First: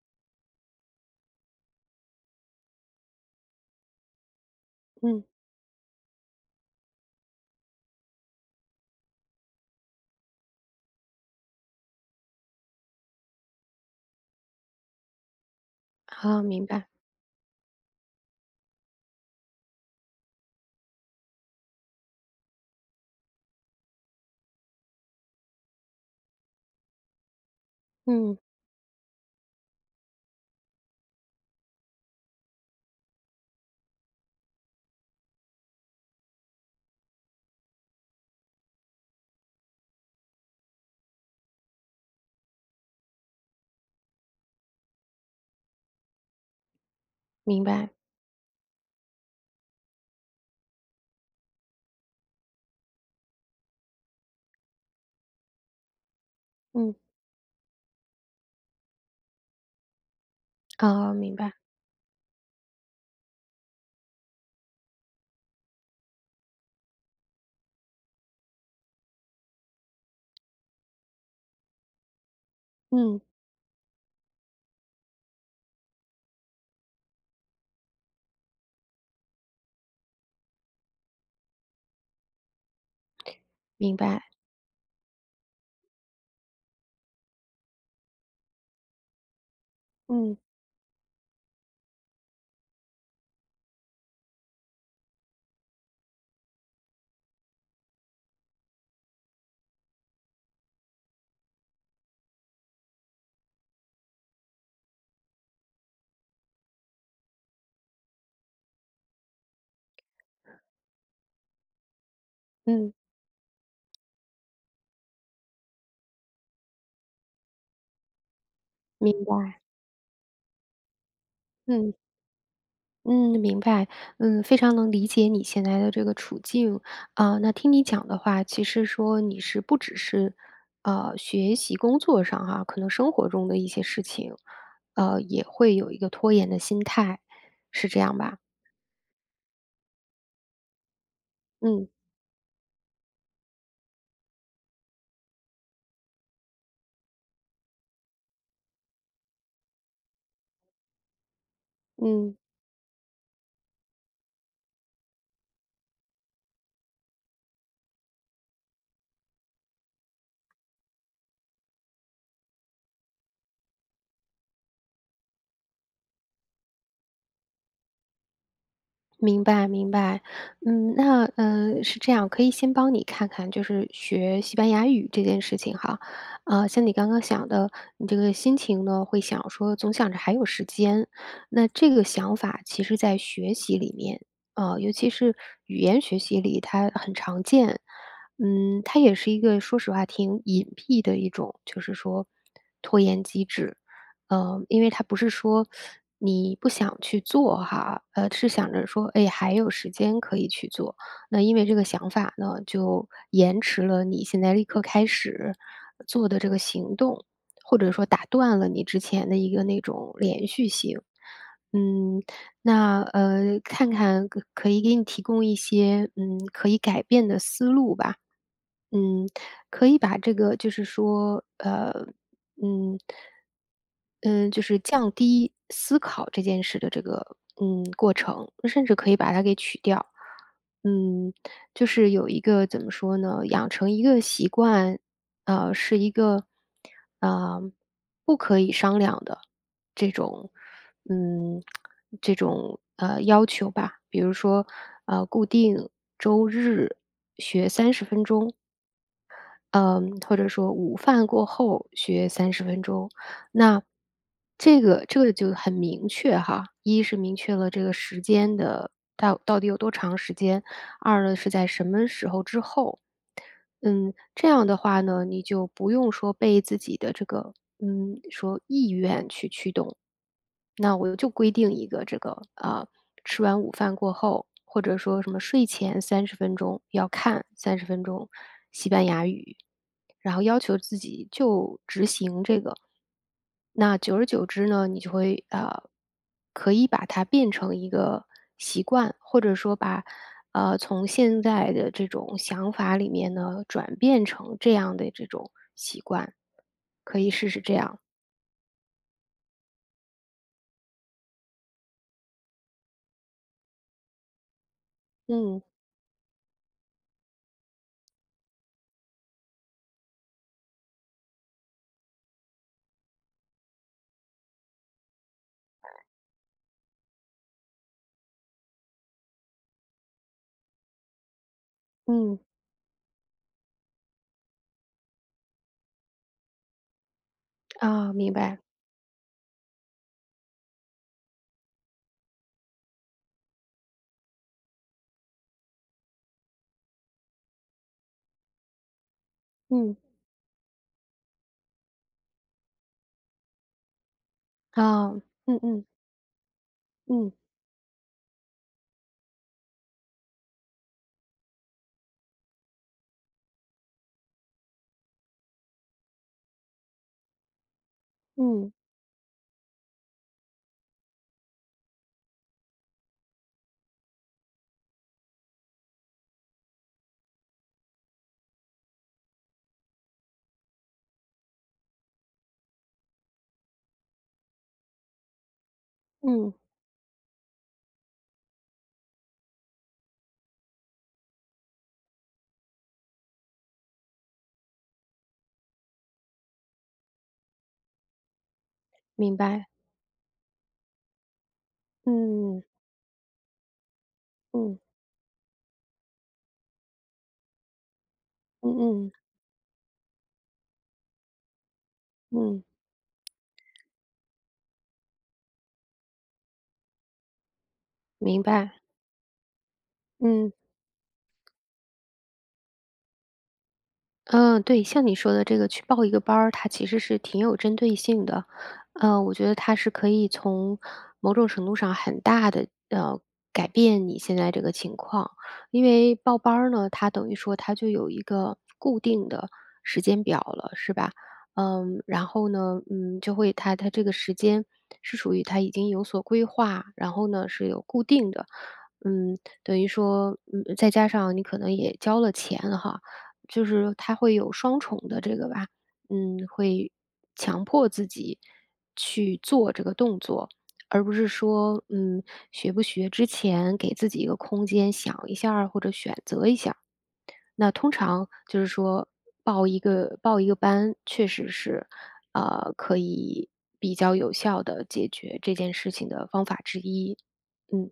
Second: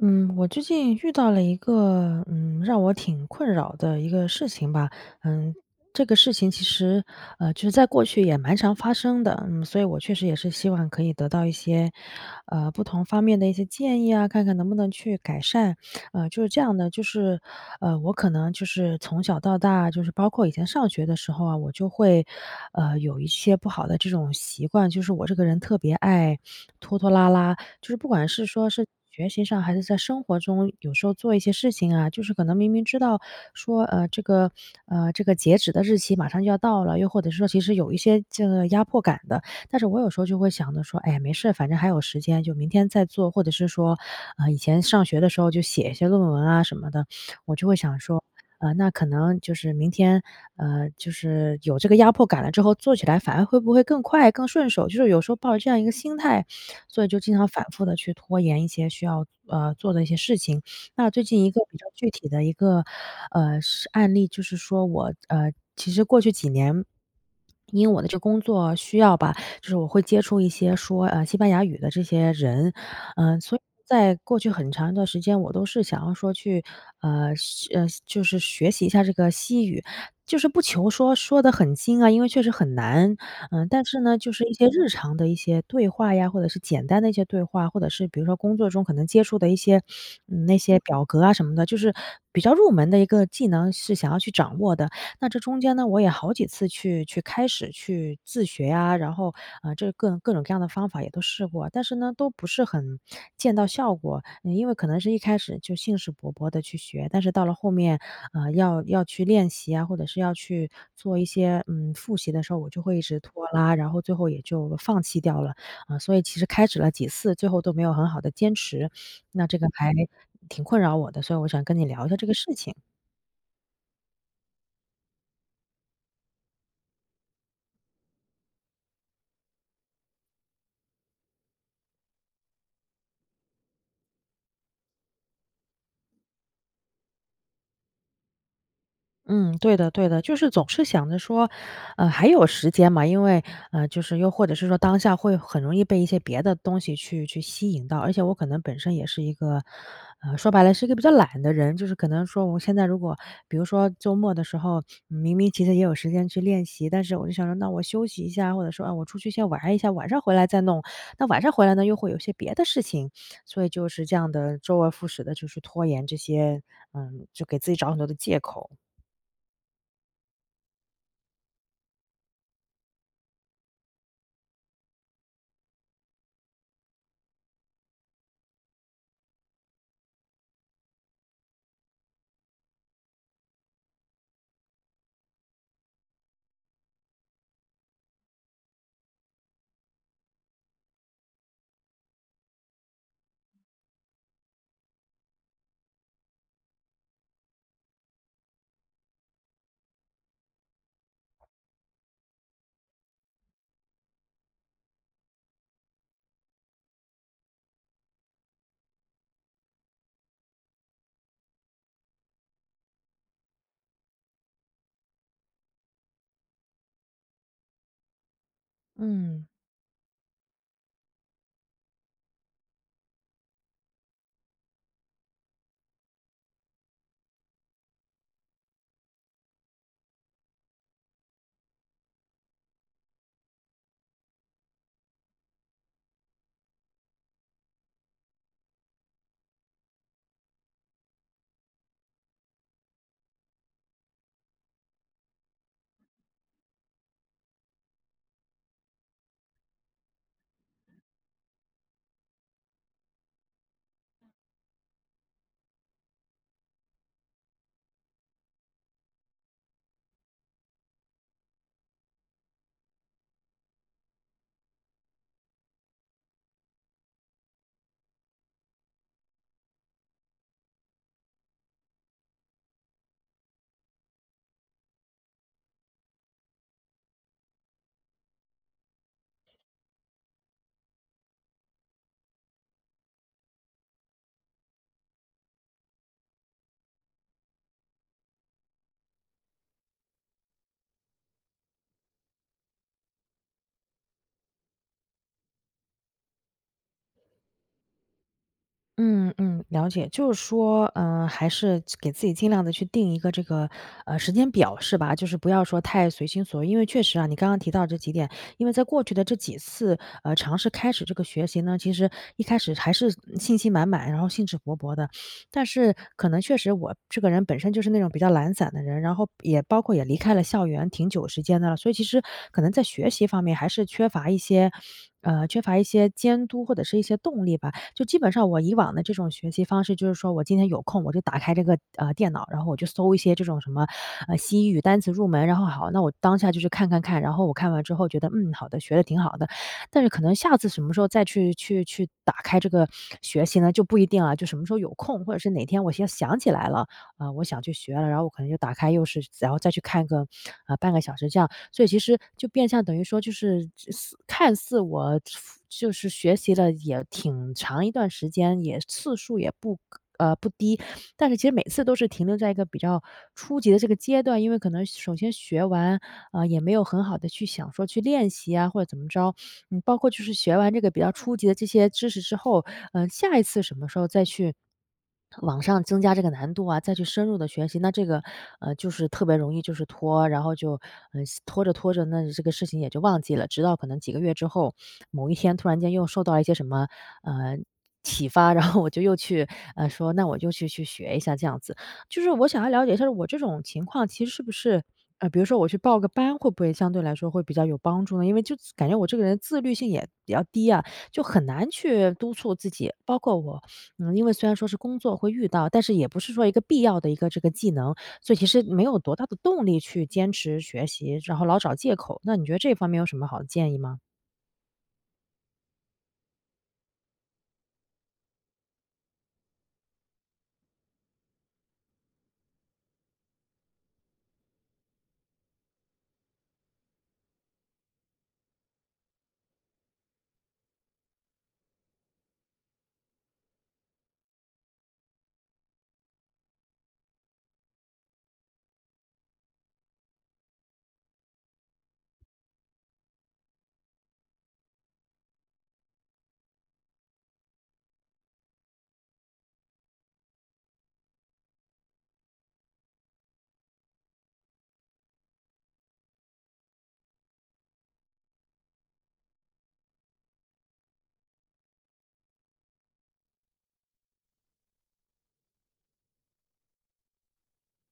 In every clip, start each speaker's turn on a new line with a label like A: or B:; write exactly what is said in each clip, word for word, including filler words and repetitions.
A: 嗯，我最近遇到了一个，嗯，让我挺困扰的一个事情吧。
B: 嗯，
A: 嗯，这个事情其实，呃，就是在过去也蛮常发生的。嗯，所以我确实也是希望可以得到一些，呃，不同方面的一些建议啊，看看能不能去改善。呃，就
B: 好，
A: 是这
B: 明
A: 样的，
B: 白。
A: 就是，呃，我可能就是从小到大，就是包括以前上学的时候啊，我就会，呃，有一些不好的这种习惯，就是我这个人特别爱拖拖拉拉。就是不管
B: 嗯，
A: 是说是学习上还是在生活中，有时候做一些事情啊，就是可能明明知道说，呃，这个呃，这个截止的日期马上就要到了，又或者是说其实有一些这个压迫感的，但是我有时候就会想着说，哎呀，没事，反正还有时间，就明天再做，或者是说，呃，以前上学的时候就写一些论文啊什么的，我
B: 明
A: 就会
B: 白。
A: 想说。呃，那可能就是明天，呃，就是有这个压迫感了之后，做起来反而会不会更快、更顺手？就是有时候抱着这样一个心态，
B: 嗯，
A: 所以就经常反复的去拖延一些需要呃，做的一些事情。那
B: 哦，
A: 最
B: 明
A: 近一
B: 白。
A: 个比较具体的一个，呃，案例就是说我呃，其实过去几年，因为我的这工作需要吧，就是我会接触一些说，呃，西班牙语的这些人。
B: 嗯，
A: 嗯，所以在过去很长一段时间，我都是想要说去，呃，呃，就是学习一下这个西语。就是不求说说得很精啊，因为确实很难。嗯，但
B: 明
A: 是呢，
B: 白。
A: 就是一些日常的一些对话呀，或者是简单的一些对话，或者是比如说工作中可能接触的一些，
B: 嗯，
A: 嗯，那些表格啊什么的，就是比较入门的一个技能是想要去掌握的。那这中间呢，我也好几次去去开始去自学啊，然后，呃，这各各种各样的方法也都试过，但是呢，都不是很见到效果。嗯，因为可能是一开始就兴致勃勃的去学，但是到了后面，呃，要要去练习啊，或者是要去做一些，嗯，复习的时候，我就
B: 嗯，
A: 会一直拖拉，然后最后也就放弃掉了。啊，所以其实开始了几次，最后都没有很好的坚持，
B: 明
A: 那这
B: 白。
A: 个还挺困扰我的，所以我想跟你
B: 嗯，
A: 聊一下这个事情。
B: 嗯，明白。嗯，非常能理解你现在的这个处境。啊，那听你讲的话，其实说你是不只是，呃，学习工作上哈，可能生活中的一些事情，呃，也会有一个拖延的心态，是这样吧？
A: 嗯，对的对的，就是总是想着说，
B: 嗯，
A: 呃，还有时间嘛，因为，呃，就是又或者是说当下会很容易被一些别的东西去去吸引到，而且我可能本身也是一个，呃，说白了是一个比较懒的人，就是可能
B: 嗯。
A: 说我现在如果比如说周末的时候，明明其实也有时间去练习，但是我就想说，那我休息一下，或者说啊，我出去先玩一下，晚上回来再弄。那晚上回来呢，又会有些别的事情，所以就是这样的周而复始的，就是拖延这些，嗯，就给自己找很多的借口。
B: 明白明白，嗯，那呃是这样，可以先帮你看看，就是学西班牙语这件事情哈，呃，像你刚刚想的，你这个心情呢，会想说总想着还有时间，那这个想法其实在学习里面，呃，尤其是语言学习里，它很常见，嗯，它也是一个说实话挺隐蔽的一种，就是说拖延机制，呃，因为他不是说你不想去做哈，呃，是想着说，哎，还有时间可以去做。那因为这个想法呢，就延迟了你现在立刻开始做的这个行动，或者说打断了你之前的一个那种连续性。嗯，那呃，看看可可以给你提供一些嗯可以改变的思路吧。嗯，
A: 嗯
B: 可以把这个就是说，呃，嗯，嗯，就是降低思考这件事的这个嗯过程，甚至可以把它给取掉。嗯，就是有一个怎么说呢，养成一个习惯，呃，是一个呃不可以商量的这种嗯这种呃要求吧，比如说呃固定周日嗯，或者说午饭过后学三十分钟。那这个这个就很明确哈，一是明确了这个时间的到到底有多长时间，二呢是在什么时候之后。嗯，这样的话呢，你就不用说被自己的这个，嗯，说意愿去驱动。那我就规定一个这个，啊，呃吃完午饭过后，或者说什么睡前三十分钟要看三十分钟西班牙语，然后要求自己就执行这个。那久而久之呢，你就会呃，可以把它变成一个习惯，或者说把呃从现在的这种想法里面呢，转变成这样的这种习惯，可以试试这样。
A: 嗯嗯，了解，就是说，嗯、还是给自己尽量的去定一个这个呃时间表，是吧？就是不
B: 嗯
A: 要说太随心所欲，因为确实啊，你刚刚提到这几点，因为在过去的这几次呃尝试开始这个学习呢，其实一开始还是嗯信心满满，然后兴致勃勃的，但是可能确实我这个人本身就是那种比较懒散的人，然后也包括也离开了校园挺久时间的了，所以其实
B: 嗯
A: 可能在学习方面还是缺乏一些。呃，缺乏一些监督或者是一些动力吧，就
B: 啊，
A: 基本
B: 明
A: 上
B: 白。
A: 我以往的这种学习方式，就是说我今天有空，我就打开这个呃电脑，然后我就搜一些这种什么呃西语单词入门，然后好，那我当下就去看看看，然后我看完之后觉得嗯好的，学的挺好的，
B: 嗯
A: 但是可能下次什么时候再去去去打开这个学习呢，就不一定啊，就什么时候有
B: 啊，
A: 空，或者是
B: 嗯
A: 哪天
B: 嗯
A: 我先想起来了，啊、
B: 嗯
A: 我想去学了，然后我可能就打开又是，然后再去看个啊、半个小时这样，所以其实就变相等于说就是似看似我就是学习了也挺长一段时间，
B: 嗯
A: 也次数也不呃不低，但是其实每次都是停留在一个比较初级的这个阶段，因为可能首先学完啊、呃也没有很好的去想说去练习啊或者怎么着。嗯，包括就是学完这个比较初级的这些知识之后，嗯、下一次什么时候再去网上增加这个难
B: 嗯，
A: 度啊，再去深入的学习，那这个，呃，就是特别容易就是拖，然后就，嗯，呃拖着拖着，那这个事情也就忘记了。直到可能几个月之后，某一天突然间又受到一些什么，呃，启发，然后我就又
B: 明
A: 去，
B: 白。
A: 呃，说那我就去去学一下这样子。就是我想
B: 嗯
A: 要了解一下我这种情况其实是不
B: 嗯
A: 是，呃，比如说我去报个班，会不会相对来说会比较有帮助呢？因为就
B: 嗯
A: 感觉我
B: 嗯
A: 这个人自律性也比较低啊，就很难去督促
B: 嗯，
A: 自己。包括我嗯，因为虽然说是工作会遇到，但是也不是说一个必要的一个这个技能，所以
B: 明
A: 其实
B: 白。
A: 没有多大的动力去坚
B: 嗯。
A: 持学习，然后老找借口。那你觉得这方面有什么好的建议吗？
B: 嗯，呃对，像你说的这个去报一个班儿，它其实是挺有针对性的。嗯，我觉得它是可以从某种程度上很大的呃改变你现在这个情况，因为报班儿呢，它等于说它就有一个固定的时间表了，是吧？嗯，然后呢，嗯，就会它它这个时间是属于它已经有所规划，然后呢是有固定的，嗯，等于说，嗯，再加上你可能也交了钱哈，就是它会有双重的这个吧，嗯，会强迫自己去做这个动作，而不是说，嗯，学不学之前给自己一个空间想一下儿或者选择一下儿那通常就是说报一个报一个班，确实是，呃，可以比较有效的解决这件事情的方法之一。嗯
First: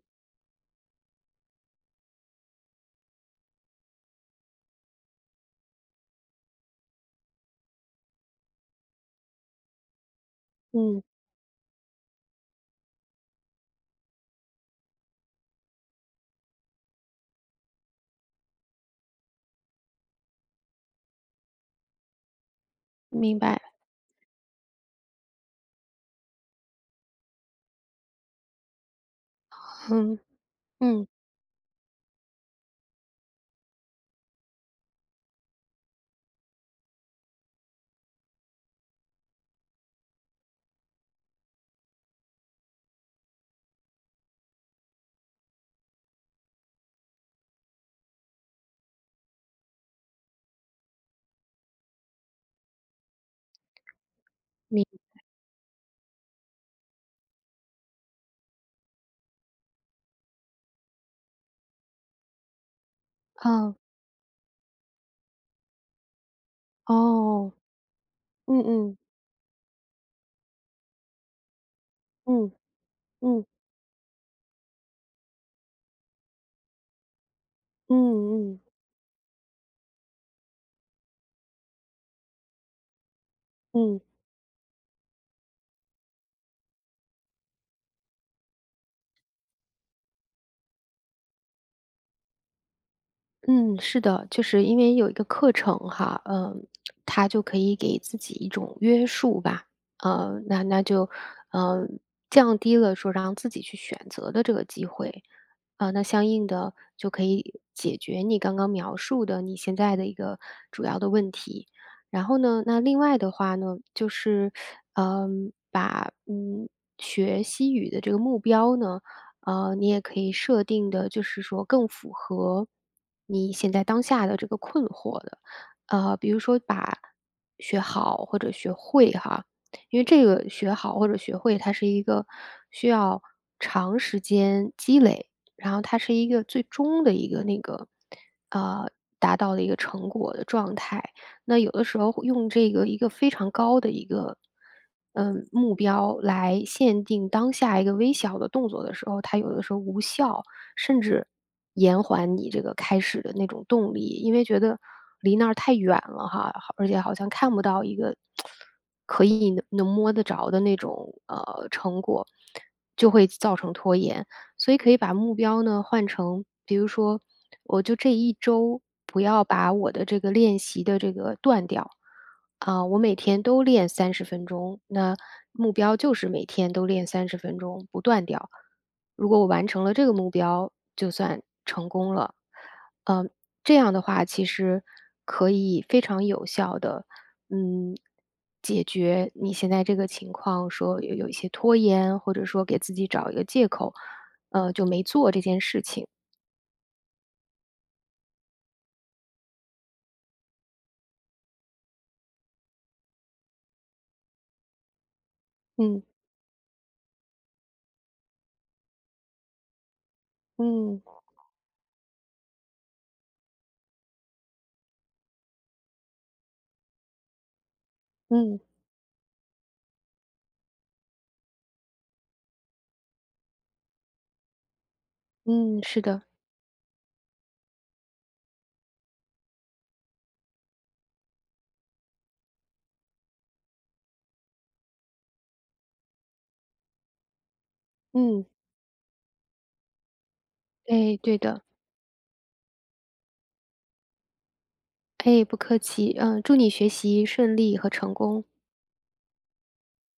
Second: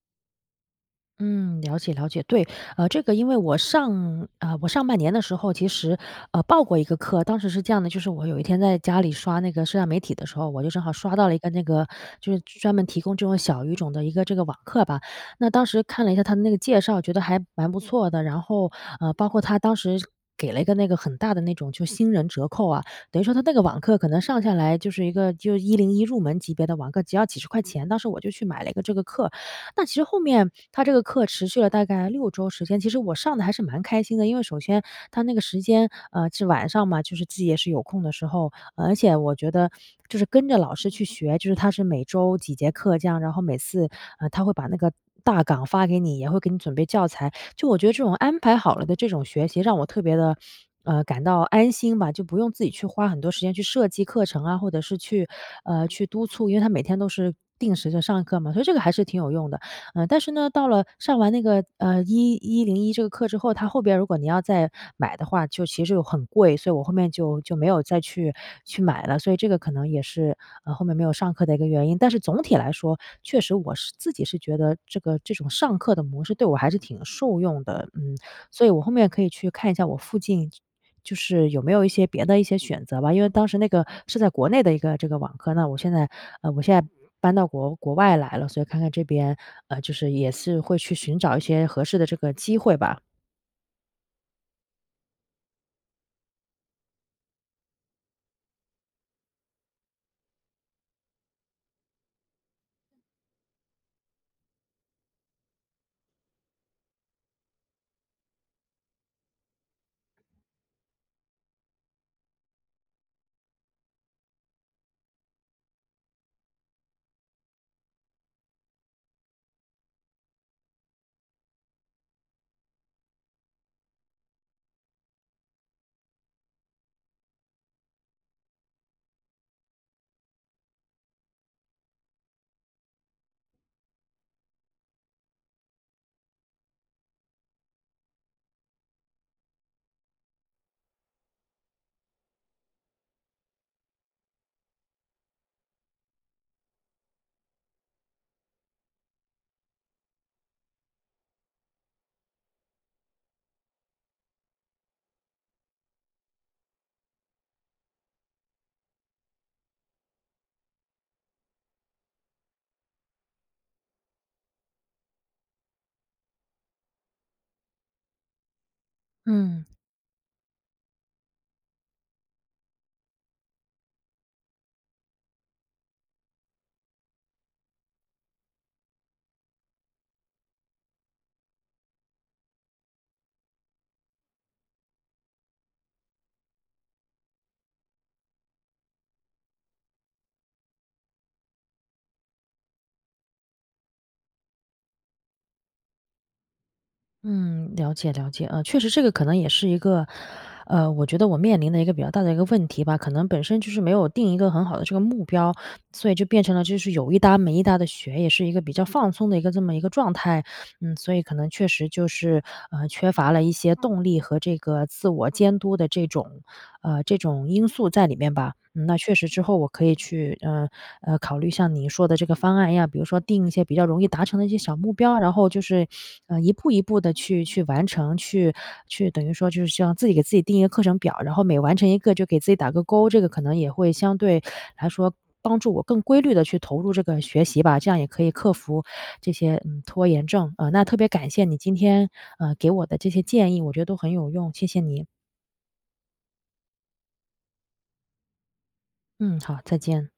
A: 嗯，了解了解。对，呃，这个因为我上呃，我上半年的时候其实，呃，报过一个课，当时是这样的，就是我有一天在家里刷那个社交媒体的时候，我就正好
B: 嗯，
A: 刷到了一个那个就是专门提供这种小语种的一个这个网课吧。那当时看了一下他的那个介绍，觉得还蛮不错的，然后，呃，包括他当时给了一个那个很大的那种就新人折扣啊，等于说
B: 明
A: 他那个
B: 白，
A: 网课可能上下来就是一个就一零一入门级别的网课，只要几十块钱，当时我就去买了一个这个课。那其实
B: 嗯
A: 后面他这个
B: 嗯，
A: 课持续了大概六周时间，其实我上的还是蛮开心的。因为首先他那个时间，呃，是晚上嘛，就是自己也是有空的时候，呃而且我觉得就是跟着老师去学，就是他是每周几节课这样，然后每次，呃，他会把那个大纲发给你，也会给你准备教材。就我觉得这种安排好了的这种学习让我特别的呃，感到安心吧，就不用自己去花很多时间去设计课程啊，或者是
B: 明
A: 去，呃，去督促，因为他每天都是定时的上课嘛，所以这个还是挺有用的。嗯，但是呢，到了上完那个，呃一一零一这个课之后，它
B: 哦
A: 后边如果你要再买的话，就其实又很贵，所以我后面就
B: 哦，
A: 就没有再去
B: 嗯
A: 去
B: 嗯
A: 买了，所以这个可能也是，呃，后面没有上课的一个原因。但是总
B: 嗯。
A: 体来说，确
B: 嗯
A: 实我是自己是觉得这个这种上课的模式对我还是挺受用的。
B: 嗯
A: 嗯，
B: 嗯
A: 所以我后面可以去看一下我附近就是有没有一些别的一些选择吧，因为当时那个
B: 嗯
A: 是在国内的一个这个网课，那我现在呃，我现在搬到国国外来了，所以看看这边，呃，就是也是会去寻找一些合适的这个机会吧。
B: 嗯，是的，就是因为有一个课程哈，嗯，他就可以给自己一种约束吧，呃，那那就，呃，降低了说让自己去选择的这个机会，啊，那相应的就可以解决你刚刚描述的你现在的一个主要的问题。然后呢，那另外的话呢，就是，嗯，把嗯学西语的这个目标呢。呃，你也可以设定的，就是说更符合你现在当下的这个困惑的。呃，比如说把学好或者学会哈，因为这个学好或者学会，它是一个需要长时间积累，然后它是一个最终的一个那个呃达到的一个成果的状态。那有的时候会用这个一个非常高的一个，嗯，目标来限定当下一个微小的动作的时候，它有的时候无效，甚至延缓你这个开始的那种动力，因为觉得离那儿太远了哈，好而且好像看不到一个可以能能摸得着的那种呃成果，就会造成拖延。所以可以把目标呢换成，比如说，我就这一周不要
A: 嗯，
B: 把我的这个练习的这个断掉，啊，我每天都练三十分钟，那目标就是每天都练三十分钟，不断掉。如果我完成了这个目标，就算成功了。嗯、这样的话，其实可以非常有效的，嗯，解决你现在这个情况，说有有一些拖延，或者说给自己找一个借口，呃，就没做这件事情。
A: 嗯，了解了解，呃，确实这个可能也是一个，呃，我觉得我面临的一个比较大的一个问题吧，可能本身就是没有定一个很好的这个目标，
B: 嗯，
A: 所以就变成了就是有一搭没一搭的学，也是一个比较放松的一个这么一个状态，嗯，
B: 嗯，
A: 所以可能确实就是，呃，缺乏了一些动力和这个自我监督的这种呃，这种因素在里面吧。
B: 嗯，
A: 嗯，那确实之后我可以去，呃，呃，考虑像你说的这个方案一样，比如说定一些比较容易达成的一些小目标，然后就
B: 嗯，
A: 是，
B: 是的，
A: 呃，一步一步的去去完成，去去等于说就是像自己给自己定一个课程表，然后每完成一个就给自己打个勾，这个可能也会相对来说帮助我更规律的去投入这个学习吧，这样也可以
B: 嗯，
A: 克服这些，嗯，拖延症。呃，那特别
B: 哎，
A: 感
B: 对
A: 谢你
B: 的，
A: 今天，呃，给我的这些建议，我觉得都很有用，谢谢你。
B: 哎，不客气，嗯，祝你学习顺利和成功。
A: 嗯，好，再见。